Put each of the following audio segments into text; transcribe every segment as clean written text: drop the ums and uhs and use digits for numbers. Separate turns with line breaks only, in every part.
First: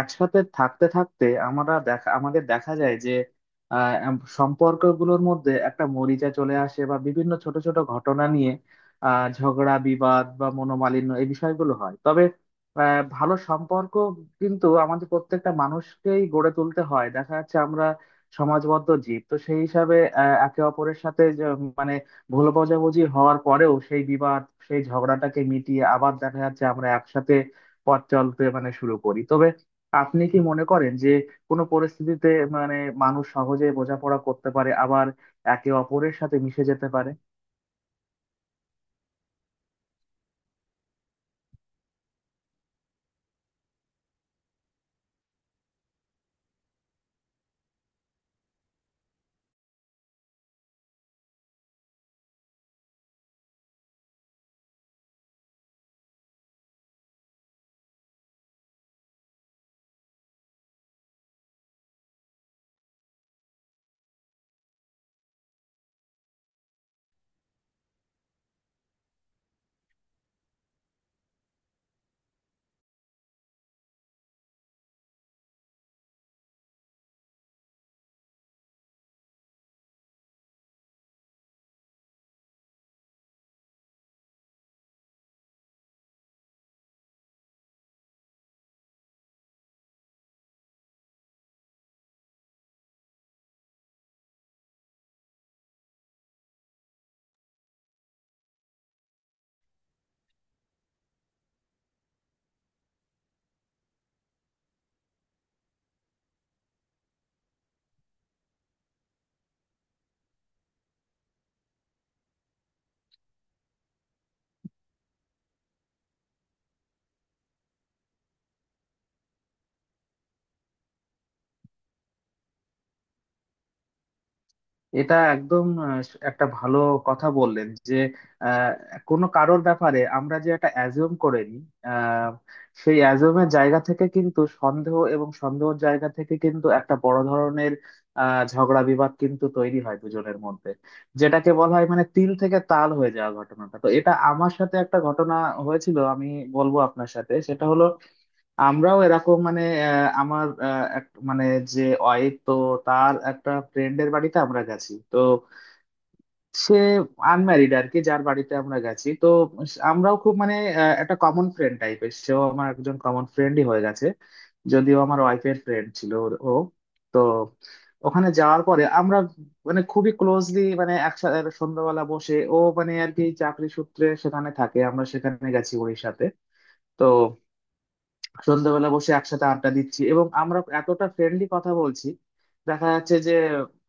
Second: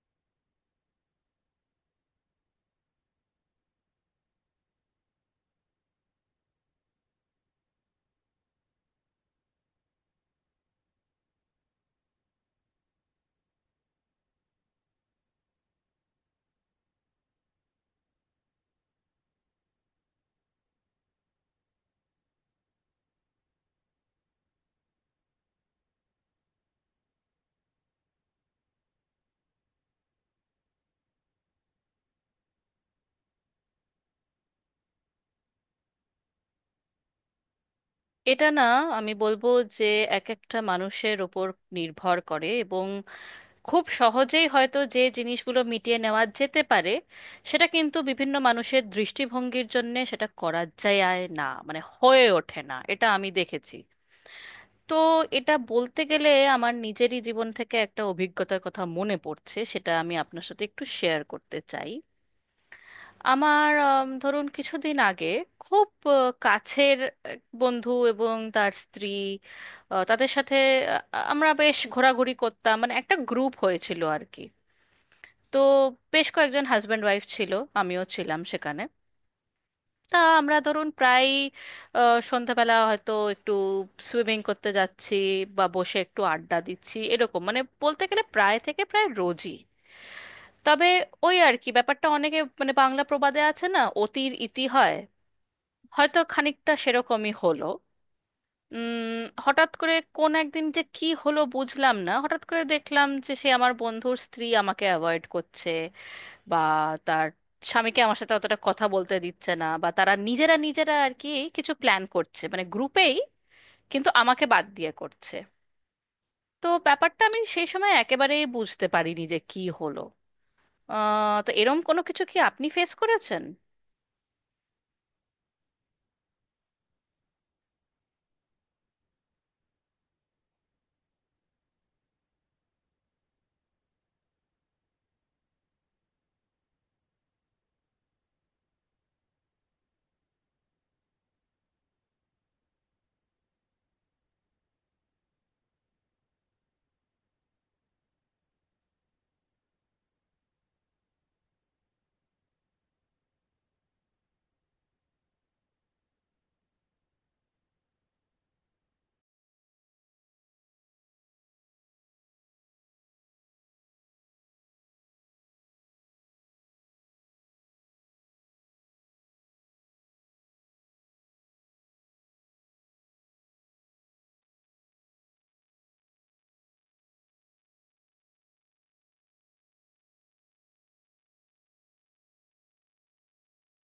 একসাথে থাকতে থাকতে আমরা আমাদের দেখা যায় যে সম্পর্কগুলোর মধ্যে একটা মরিচা চলে আসে বা বিভিন্ন ছোট ছোট ঘটনা নিয়ে ঝগড়া বিবাদ বা মনোমালিন্য এই বিষয়গুলো হয়। তবে ভালো সম্পর্ক কিন্তু আমাদের প্রত্যেকটা মানুষকেই গড়ে তুলতে হয়। দেখা যাচ্ছে আমরা সমাজবদ্ধ জীব, তো সেই হিসাবে একে অপরের সাথে যে, মানে ভুল বোঝাবুঝি হওয়ার পরেও সেই বিবাদ সেই ঝগড়াটাকে মিটিয়ে আবার দেখা যাচ্ছে আমরা একসাথে পথ চলতে শুরু করি। তবে আপনি কি মনে করেন যে কোনো পরিস্থিতিতে মানে মানুষ সহজে বোঝাপড়া করতে পারে, আবার একে অপরের সাথে মিশে যেতে পারে?
এটা না, আমি বলবো যে এক একটা মানুষের ওপর নির্ভর করে। এবং খুব সহজেই হয়তো যে জিনিসগুলো মিটিয়ে নেওয়া যেতে পারে, সেটা কিন্তু বিভিন্ন মানুষের দৃষ্টিভঙ্গির জন্য সেটা করা যায় না, মানে হয়ে ওঠে না, এটা আমি দেখেছি। তো এটা বলতে গেলে আমার নিজেরই জীবন থেকে একটা অভিজ্ঞতার কথা মনে পড়ছে, সেটা আমি আপনার সাথে একটু শেয়ার করতে চাই। আমার ধরুন কিছুদিন আগে খুব আ, কাছের এক বন্ধু এবং তার স্ত্রী, তাদের সাথে আ, আমরা বেশ ঘোরাঘুরি করতাম, মানে একটা গ্রুপ হয়েছিল আর কি। তো বেশ কয়েকজন হাজব্যান্ড ওয়াইফ ছিল, আমিও ছিলাম সেখানে। তা আমরা ধরুন প্রায় আ, সন্ধ্যাবেলা হয়তো একটু সুইমিং করতে যাচ্ছি বা বসে একটু আড্ডা দিচ্ছি, এরকম মানে বলতে গেলে প্রায় থেকে প্রায় রোজই। তবে ওই আর কি, ব্যাপারটা অনেকে মানে বাংলা প্রবাদে আছে না, অতির ইতি হয়, হয়তো খানিকটা সেরকমই হলো। হঠাৎ করে কোন একদিন যে কি হলো বুঝলাম না, হঠাৎ করে দেখলাম যে সে আমার বন্ধুর স্ত্রী আমাকে অ্যাভয়েড করছে, বা তার স্বামীকে আমার সাথে অতটা কথা বলতে দিচ্ছে না, বা তারা নিজেরা নিজেরা আর কি কিছু প্ল্যান করছে মানে গ্রুপেই, কিন্তু আমাকে বাদ দিয়ে করছে। তো ব্যাপারটা আমি সেই সময় একেবারেই বুঝতে পারিনি যে কি হলো। তো এরম কোনো কিছু কি আপনি ফেস করেছেন?
এটা একদম একটা ভালো কথা বললেন যে আহ, কোনো কারোর ব্যাপারে আমরা যে একটা অ্যাজুম করে নিই, আহ, সেই অ্যাজুমের জায়গা থেকে কিন্তু সন্দেহ, এবং সন্দেহের জায়গা থেকে কিন্তু একটা বড় ধরনের ঝগড়া বিবাদ কিন্তু তৈরি হয় দুজনের মধ্যে, যেটাকে বলা হয় মানে তিল থেকে তাল হয়ে যাওয়া ঘটনাটা। তো এটা আমার সাথে একটা ঘটনা হয়েছিল, আমি বলবো আপনার সাথে। সেটা হলো, আমরাও এরকম মানে আমার এক মানে যে ওয়াইফ তো তার একটা ফ্রেন্ডের বাড়িতে আমরা গেছি। তো সে আনম্যারিড আর কি, যার বাড়িতে আমরা গেছি। তো আমরাও খুব মানে একটা কমন ফ্রেন্ড টাইপের, সেও আমার একজন কমন ফ্রেন্ডই হয়ে গেছে, যদিও আমার ওয়াইফের ফ্রেন্ড ছিল ও। তো ওখানে যাওয়ার পরে আমরা মানে খুবই ক্লোজলি মানে একসাথে সন্ধ্যাবেলা বসে, ও মানে আর কি চাকরি সূত্রে সেখানে থাকে, আমরা সেখানে গেছি ওর সাথে। তো সন্ধ্যাবেলা বসে একসাথে আড্ডা দিচ্ছি এবং আমরা এতটা ফ্রেন্ডলি কথা বলছি, দেখা যাচ্ছে যে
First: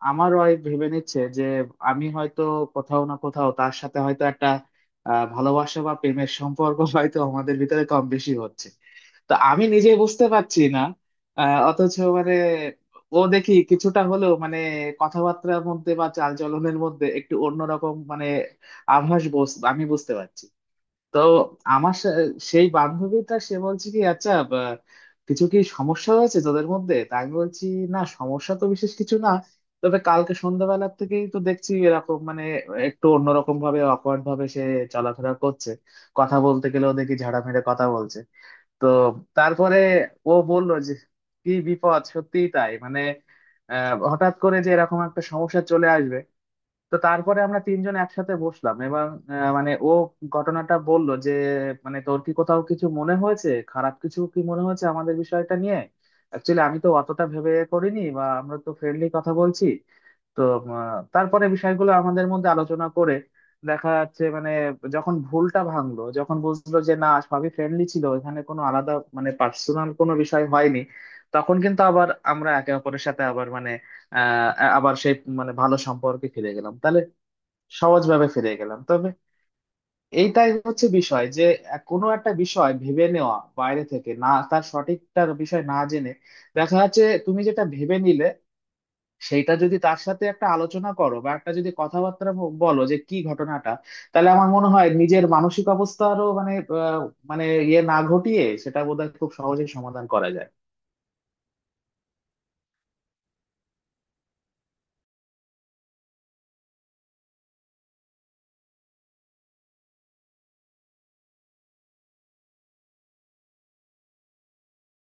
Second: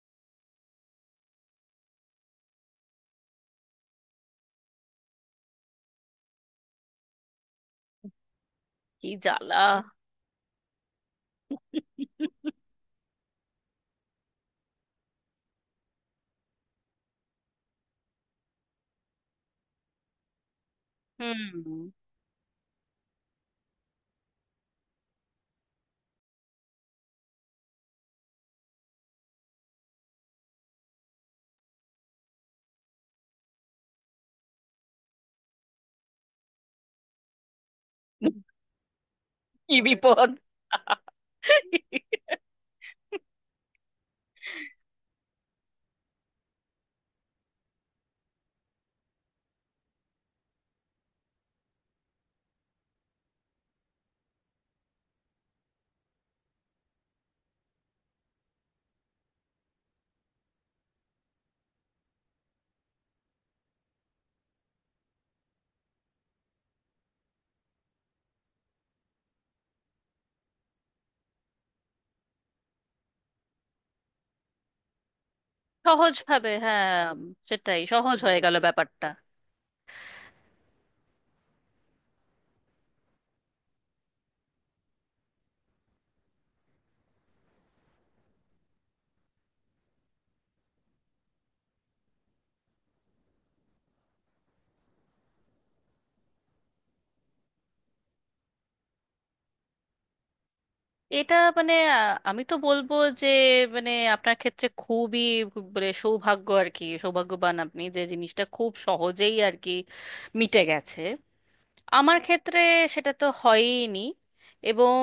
আমার ওয়াইফ ভেবে নিচ্ছে যে আমি হয়তো কোথাও না কোথাও তার সাথে হয়তো একটা ভালোবাসা বা প্রেমের সম্পর্ক হয়তো আমাদের ভিতরে কম বেশি হচ্ছে।
কি
তো আমি
জ্বালা
নিজেই বুঝতে পারছি না, অথচ মানে ও দেখি কিছুটা হলেও মানে কথাবার্তার মধ্যে বা চালচলনের মধ্যে একটু অন্যরকম মানে আভাস বস আমি বুঝতে পারছি। তো
হুম।
আমার সা- সেই বান্ধবীটা সে বলছে কি, আচ্ছা বা, কিছু কি সমস্যা হয়েছে তোদের মধ্যে? তা আমি বলছি, না সমস্যা তো বিশেষ কিছু না, তবে কালকে সন্ধ্যাবেলার থেকেই তো দেখছি এরকম মানে একটু অন্যরকম ভাবে অকওয়ার্ড ভাবে সে চলাফেরা করছে, কথা বলতে গেলেও দেখি ঝাড়া মেরে কথা বলছে। তো
কি
তারপরে
বিপদ।
ও বললো যে কি বিপদ, সত্যিই তাই মানে, আহ হঠাৎ করে যে এরকম একটা সমস্যা চলে আসবে। তো তারপরে আমরা তিনজন একসাথে বসলাম এবং আহ, মানে ও ঘটনাটা বলল যে মানে তোর কি কোথাও কিছু মনে হয়েছে, খারাপ কিছু কি মনে হয়েছে আমাদের বিষয়টা নিয়ে? অ্যাকচুয়ালি আমি তো অতটা ভেবে করিনি, বা আমরা তো ফ্রেন্ডলি কথা বলছি। তো তারপরে বিষয়গুলো আমাদের মধ্যে আলোচনা করে দেখা যাচ্ছে মানে যখন ভুলটা ভাঙলো, যখন বুঝলো যে না সবই ফ্রেন্ডলি ছিল, এখানে কোনো আলাদা মানে পার্সোনাল কোনো বিষয় হয়নি, তখন কিন্তু আবার আমরা একে অপরের সাথে আবার মানে আহ আবার সেই মানে ভালো
সহজ
সম্পর্কে ফিরে
ভাবে,
গেলাম।
হ্যাঁ,
তাহলে
সেটাই সহজ
সহজভাবে
হয়ে
ফিরে
গেল
গেলাম।
ব্যাপারটা।
তবে এইটাই হচ্ছে বিষয় যে কোনো একটা বিষয় ভেবে নেওয়া বাইরে থেকে, না তার সঠিকটা বিষয় না জেনে, দেখা যাচ্ছে তুমি যেটা ভেবে নিলে সেইটা যদি তার সাথে একটা আলোচনা করো বা একটা যদি কথাবার্তা বলো যে কি ঘটনাটা, তাহলে আমার মনে হয় নিজের মানসিক অবস্থারও মানে মানে ইয়ে না ঘটিয়ে সেটা বোধহয় খুব সহজেই সমাধান করা যায়।
এটা মানে আমি তো বলবো যে, মানে আপনার ক্ষেত্রে খুবই মানে সৌভাগ্য আর কি, সৌভাগ্যবান আপনি, যে জিনিসটা খুব সহজেই আর কি মিটে গেছে। আমার ক্ষেত্রে সেটা তো হয়ইনি, এবং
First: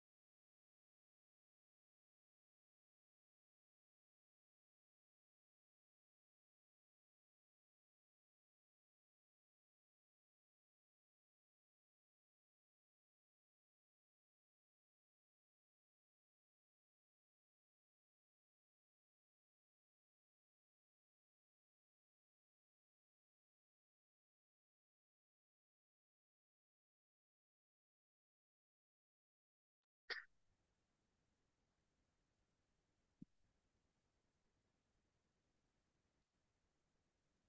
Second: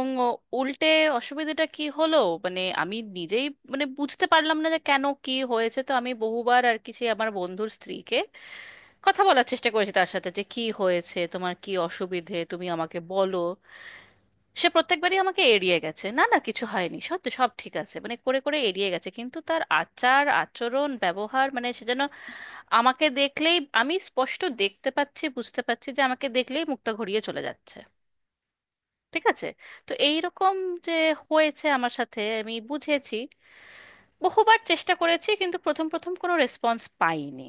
উল্টে অসুবিধাটা কি হলো, মানে আমি নিজেই মানে বুঝতে পারলাম না যে কেন কি হয়েছে। তো আমি বহুবার আর কি সেই আমার বন্ধুর স্ত্রীকে কথা বলার চেষ্টা করেছি, তার সাথে যে কি হয়েছে তোমার, কি অসুবিধে তুমি আমাকে বলো। সে প্রত্যেকবারই আমাকে এড়িয়ে গেছে, না না কিছু হয়নি, সব সব ঠিক আছে মানে করে করে এড়িয়ে গেছে। কিন্তু তার আচার আচরণ ব্যবহার মানে সে যেন আমাকে দেখলেই, আমি স্পষ্ট দেখতে পাচ্ছি বুঝতে পারছি যে আমাকে দেখলেই মুখটা ঘুরিয়ে চলে যাচ্ছে। ঠিক আছে। তো এই রকম যে হয়েছে আমার সাথে আমি বুঝেছি, বহুবার চেষ্টা করেছি, কিন্তু প্রথম প্রথম কোনো রেসপন্স পাইনি,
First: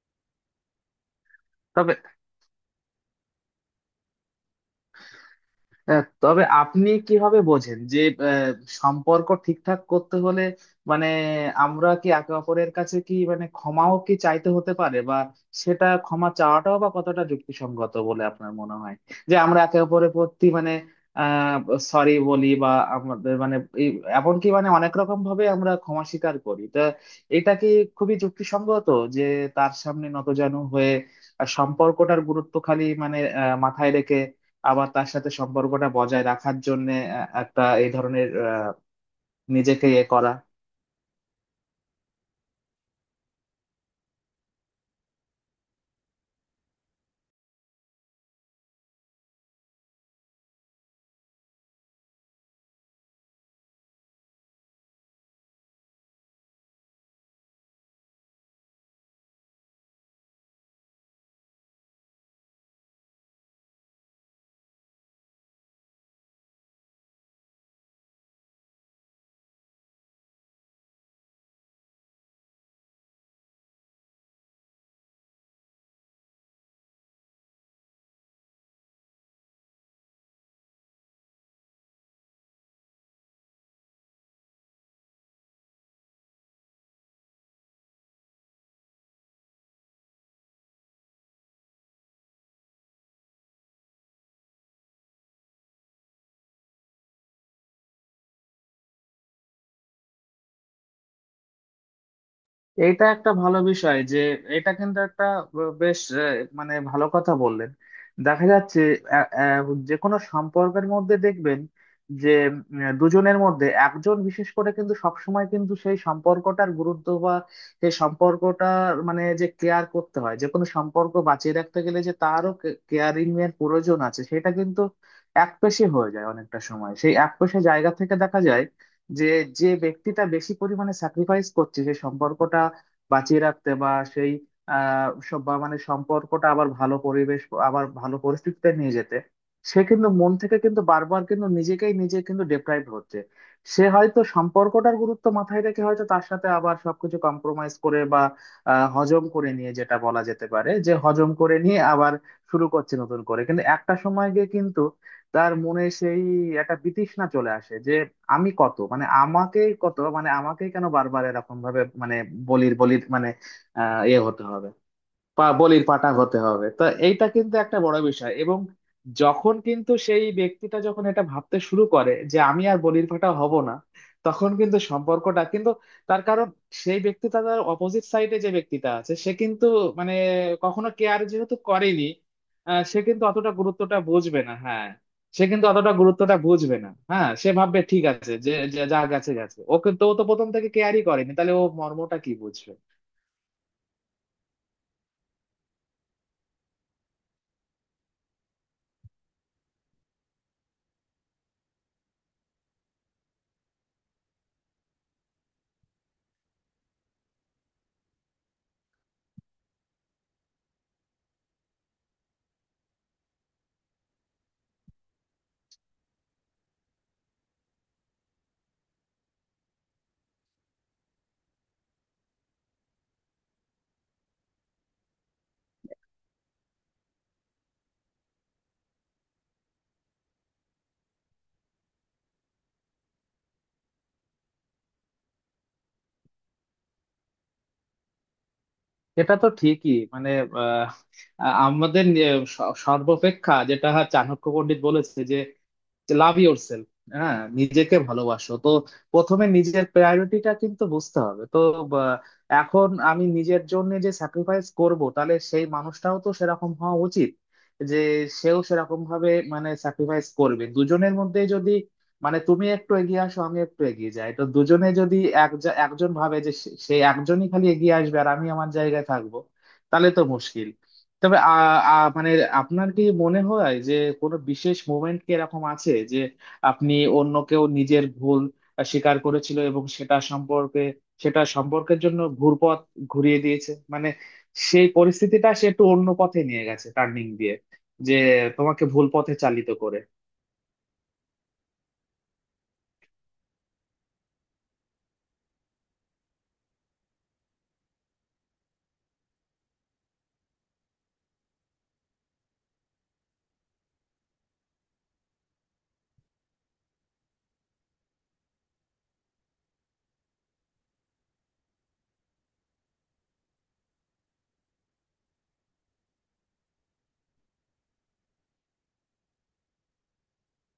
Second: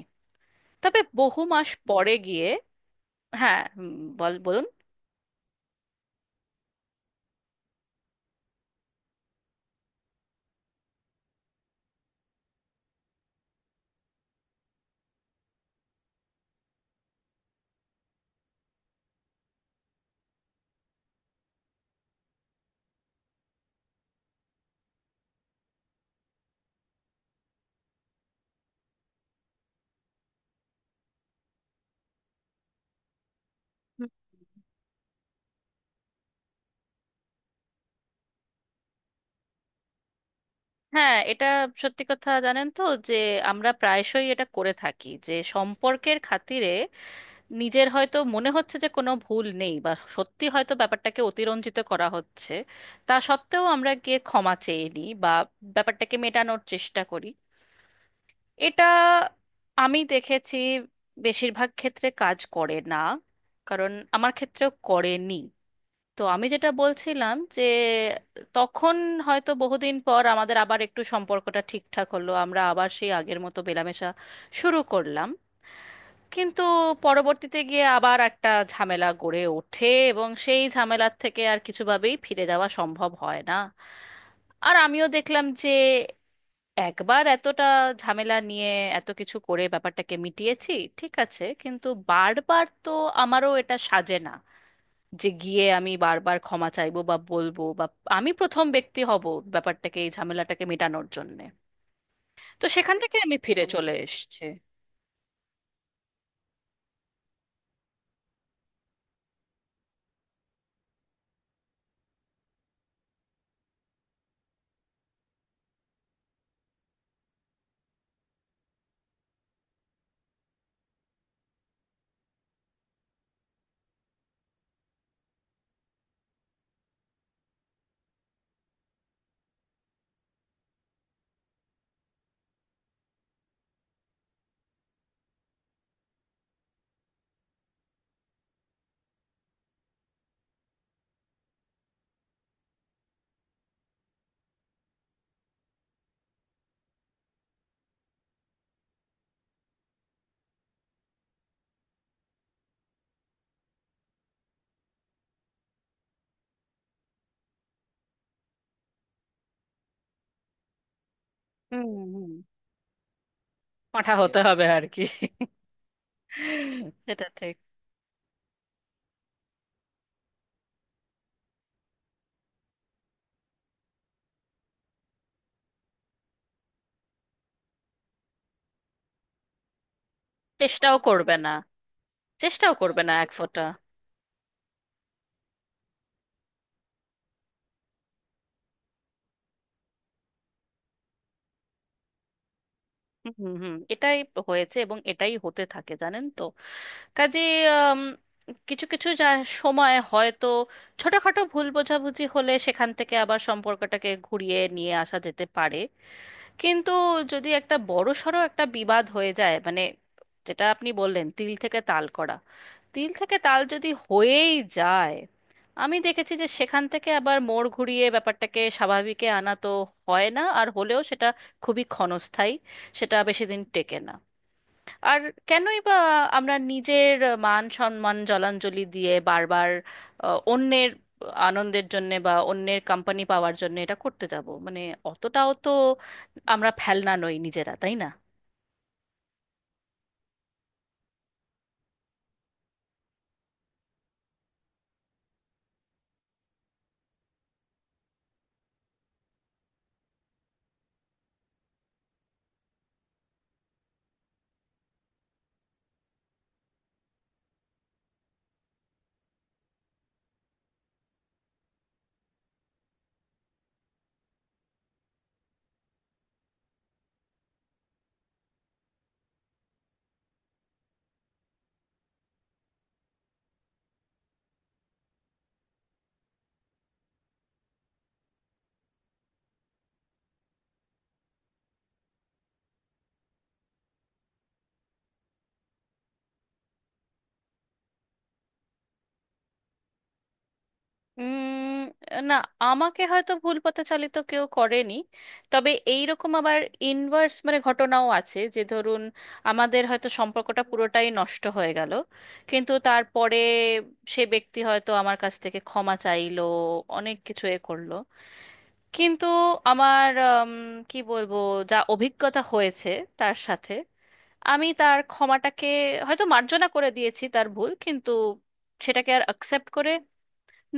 তবে বহু মাস
তবে
পরে গিয়ে। হ্যাঁ, বলুন।
হ্যাঁ, তবে আপনি কিভাবে বোঝেন যে আহ, সম্পর্ক ঠিকঠাক করতে হলে মানে আমরা কি একে অপরের কাছে কি মানে ক্ষমাও কি চাইতে হতে পারে? বা সেটা ক্ষমা চাওয়াটাও বা কতটা যুক্তিসঙ্গত বলে আপনার মনে হয় যে আমরা একে অপরের প্রতি মানে আহ সরি বলি বা আমাদের মানে এই- এমনকি মানে অনেক রকম ভাবে আমরা ক্ষমা স্বীকার করি। তো এটা কি খুবই যুক্তিসঙ্গত যে তার সামনে নতজানু হয়ে আর সম্পর্কটার গুরুত্ব খালি মানে মাথায় রেখে আবার তার সাথে সম্পর্কটা বজায় রাখার জন্য একটা এই ধরনের আহ, নিজেকে ইয়ে করা?
হ্যাঁ, এটা সত্যি কথা জানেন তো, যে আমরা প্রায়শই এটা করে থাকি যে সম্পর্কের খাতিরে নিজের হয়তো মনে হচ্ছে যে কোনো ভুল নেই, বা সত্যি হয়তো ব্যাপারটাকে অতিরঞ্জিত করা হচ্ছে, তা সত্ত্বেও আমরা গিয়ে ক্ষমা চেয়ে নিই বা ব্যাপারটাকে মেটানোর চেষ্টা করি। এটা আমি দেখেছি বেশিরভাগ ক্ষেত্রে কাজ করে না, কারণ আমার ক্ষেত্রেও করেনি। তো আমি যেটা বলছিলাম যে তখন হয়তো বহুদিন পর আমাদের আবার একটু সম্পর্কটা ঠিকঠাক হলো, আমরা আবার সেই আগের মতো মেলামেশা শুরু করলাম। কিন্তু পরবর্তীতে গিয়ে আবার একটা ঝামেলা গড়ে ওঠে, এবং সেই ঝামেলার থেকে আর কিছুভাবেই ফিরে যাওয়া সম্ভব হয় না। আর আমিও দেখলাম যে একবার এতটা ঝামেলা নিয়ে এত কিছু করে ব্যাপারটাকে মিটিয়েছি, ঠিক আছে, কিন্তু বারবার তো আমারও এটা সাজে না, যে গিয়ে আমি বারবার ক্ষমা চাইবো বা বলবো, বা আমি প্রথম ব্যক্তি হব ব্যাপারটাকে, এই ঝামেলাটাকে মেটানোর জন্যে। তো সেখান
এটা
থেকে
একটা
আমি
ভালো
ফিরে, হুম, চলে
বিষয় যে,
এসেছি।
এটা কিন্তু একটা বেশ মানে ভালো কথা বললেন। দেখা যাচ্ছে আ- আ, যে কোনো সম্পর্কের মধ্যে দেখবেন যে দুজনের মধ্যে একজন বিশেষ করে কিন্তু সবসময় কিন্তু সেই সম্পর্কটার গুরুত্ব বা সেই সম্পর্কটার মানে যে কেয়ার করতে হয়, যে কোনো সম্পর্ক বাঁচিয়ে রাখতে গেলে যে তারও কেয়ারিং এর প্রয়োজন আছে, সেটা কিন্তু একপেশে হয়ে যায় অনেকটা সময়। সেই একপেশে জায়গা থেকে দেখা যায় যে, যে ব্যক্তিটা বেশি পরিমাণে স্যাক্রিফাইস করছে সেই সম্পর্কটা বাঁচিয়ে রাখতে বা সেই বা মানে সম্পর্কটা আবার ভালো পরিবেশ, আবার ভালো পরিস্থিতিতে নিয়ে যেতে, সে কিন্তু মন থেকে কিন্তু বারবার কিন্তু নিজেকেই নিজে কিন্তু ডেপ্রাইভ হচ্ছে। সে হয়তো সম্পর্কটার গুরুত্ব মাথায় রেখে হয়তো তার সাথে আবার সবকিছু কম্প্রোমাইজ করে বা হজম করে নিয়ে, যেটা বলা যেতে পারে যে হজম করে নিয়ে আবার শুরু করছে নতুন করে, কিন্তু একটা সময় গিয়ে কিন্তু তার মনে সেই একটা বিতৃষ্ণা চলে আসে যে আমি কত মানে আমাকেই কত মানে আমাকেই কেন বারবার এরকম ভাবে
হুম
মানে
হুম।
বলির বলির মানে আহ
পাঁঠা ঠিক
ইয়ে
হতে
হতে
হবে
হবে,
আর কি।
বলির পাটা হতে হবে। তো
সেটা
এইটা কিন্তু
ঠিক।
একটা বড় বিষয় এবং যখন কিন্তু সেই ব্যক্তিটা যখন এটা ভাবতে শুরু করে যে আমি আর বলির পাটা হব না, তখন কিন্তু সম্পর্কটা কিন্তু, তার কারণ সেই ব্যক্তিটা তার অপোজিট সাইডে যে ব্যক্তিটা আছে সে কিন্তু মানে কখনো
চেষ্টাও
কেয়ার
করবে না।
যেহেতু করেনি,
চেষ্টাও
সে
করবে না
কিন্তু
এক
অতটা
ফোঁটা।
গুরুত্বটা বুঝবে না। হ্যাঁ, সে কিন্তু অতটা গুরুত্বটা বুঝবে না। হ্যাঁ, সে ভাববে ঠিক আছে যে যে যা গেছে গেছে, ও কিন্তু ও তো প্রথম থেকে কেয়ারই করেনি, তাহলে ও মর্মটা কি বুঝবে?
হুম হুম হুম, এটাই হয়েছে, এবং এটাই হতে থাকে জানেন তো। কাজে কিছু কিছু যা সময় হয়তো ছোটখাটো ভুল বোঝাবুঝি হলে সেখান থেকে আবার সম্পর্কটাকে ঘুরিয়ে নিয়ে আসা যেতে পারে। কিন্তু যদি একটা বড়সড় একটা বিবাদ হয়ে যায় মানে, যেটা আপনি বললেন তিল থেকে তাল করা, তিল থেকে তাল যদি হয়েই যায়, আমি দেখেছি যে সেখান থেকে আবার মোড় ঘুরিয়ে ব্যাপারটাকে স্বাভাবিকে আনা তো হয় না, আর হলেও সেটা খুবই ক্ষণস্থায়ী, সেটা বেশি দিন টেকে না। আর কেনই বা আমরা নিজের মান সম্মান জলাঞ্জলি দিয়ে বারবার অন্যের আনন্দের জন্যে বা অন্যের কোম্পানি পাওয়ার জন্য এটা করতে যাব, মানে অতটাও তো আমরা ফেলনা নই নিজেরা, তাই না?
এটা তো ঠিকই মানে আহ, আমাদের সর্বাপেক্ষা যেটা চাণক্য পণ্ডিত বলেছে যে, যে লাভ ইয়োর সেলফ, হ্যাঁ, নিজেকে ভালোবাসো। তো প্রথমে নিজের প্রায়োরিটিটা কিন্তু বুঝতে হবে। তো বা, এখন আমি নিজের জন্য যে স্যাক্রিফাইস করব, তাহলে সেই মানুষটাও তো সেরকম হওয়া উচিত যে সেও সেরকম ভাবে মানে স্যাক্রিফাইস করবে। দুজনের মধ্যে যদি মানে তুমি একটু এগিয়ে আসো আমি একটু এগিয়ে যাই, তো দুজনে যদি এক একজন ভাবে যে সে সে একজনই খালি এগিয়ে আসবে আর আমি আমার জায়গায় থাকবো, তাহলে তো মুশকিল। তবে আ আ মানে আপনার কি মনে হয় যে কোনো বিশেষ মোমেন্ট কি এরকম আছে যে আপনি অন্য কেউ নিজের ভুল স্বীকার করেছিল এবং সেটা সম্পর্কের জন্য ঘুরিয়ে দিয়েছে, মানে সেই পরিস্থিতিটা সে একটু অন্য পথে নিয়ে গেছে, টার্নিং দিয়ে, যে তোমাকে ভুল পথে চালিত করে?
উম না, আমাকে হয়তো ভুল পথে চালিত কেউ করেনি, তবে এইরকম আবার ইনভার্স মানে ঘটনাও আছে, যে ধরুন আমাদের হয়তো সম্পর্কটা পুরোটাই নষ্ট হয়ে গেল, কিন্তু তারপরে সে ব্যক্তি হয়তো আমার কাছ থেকে ক্ষমা চাইলো, অনেক কিছু এ করলো, কিন্তু আমার কি বলবো, যা অভিজ্ঞতা হয়েছে তার সাথে, আমি তার ক্ষমাটাকে হয়তো মার্জনা করে দিয়েছি তার ভুল, কিন্তু সেটাকে আর অ্যাকসেপ্ট করে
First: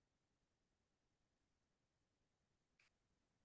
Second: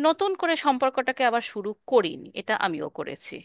নতুন করে সম্পর্কটাকে আবার শুরু করিনি, এটা আমিও করেছি।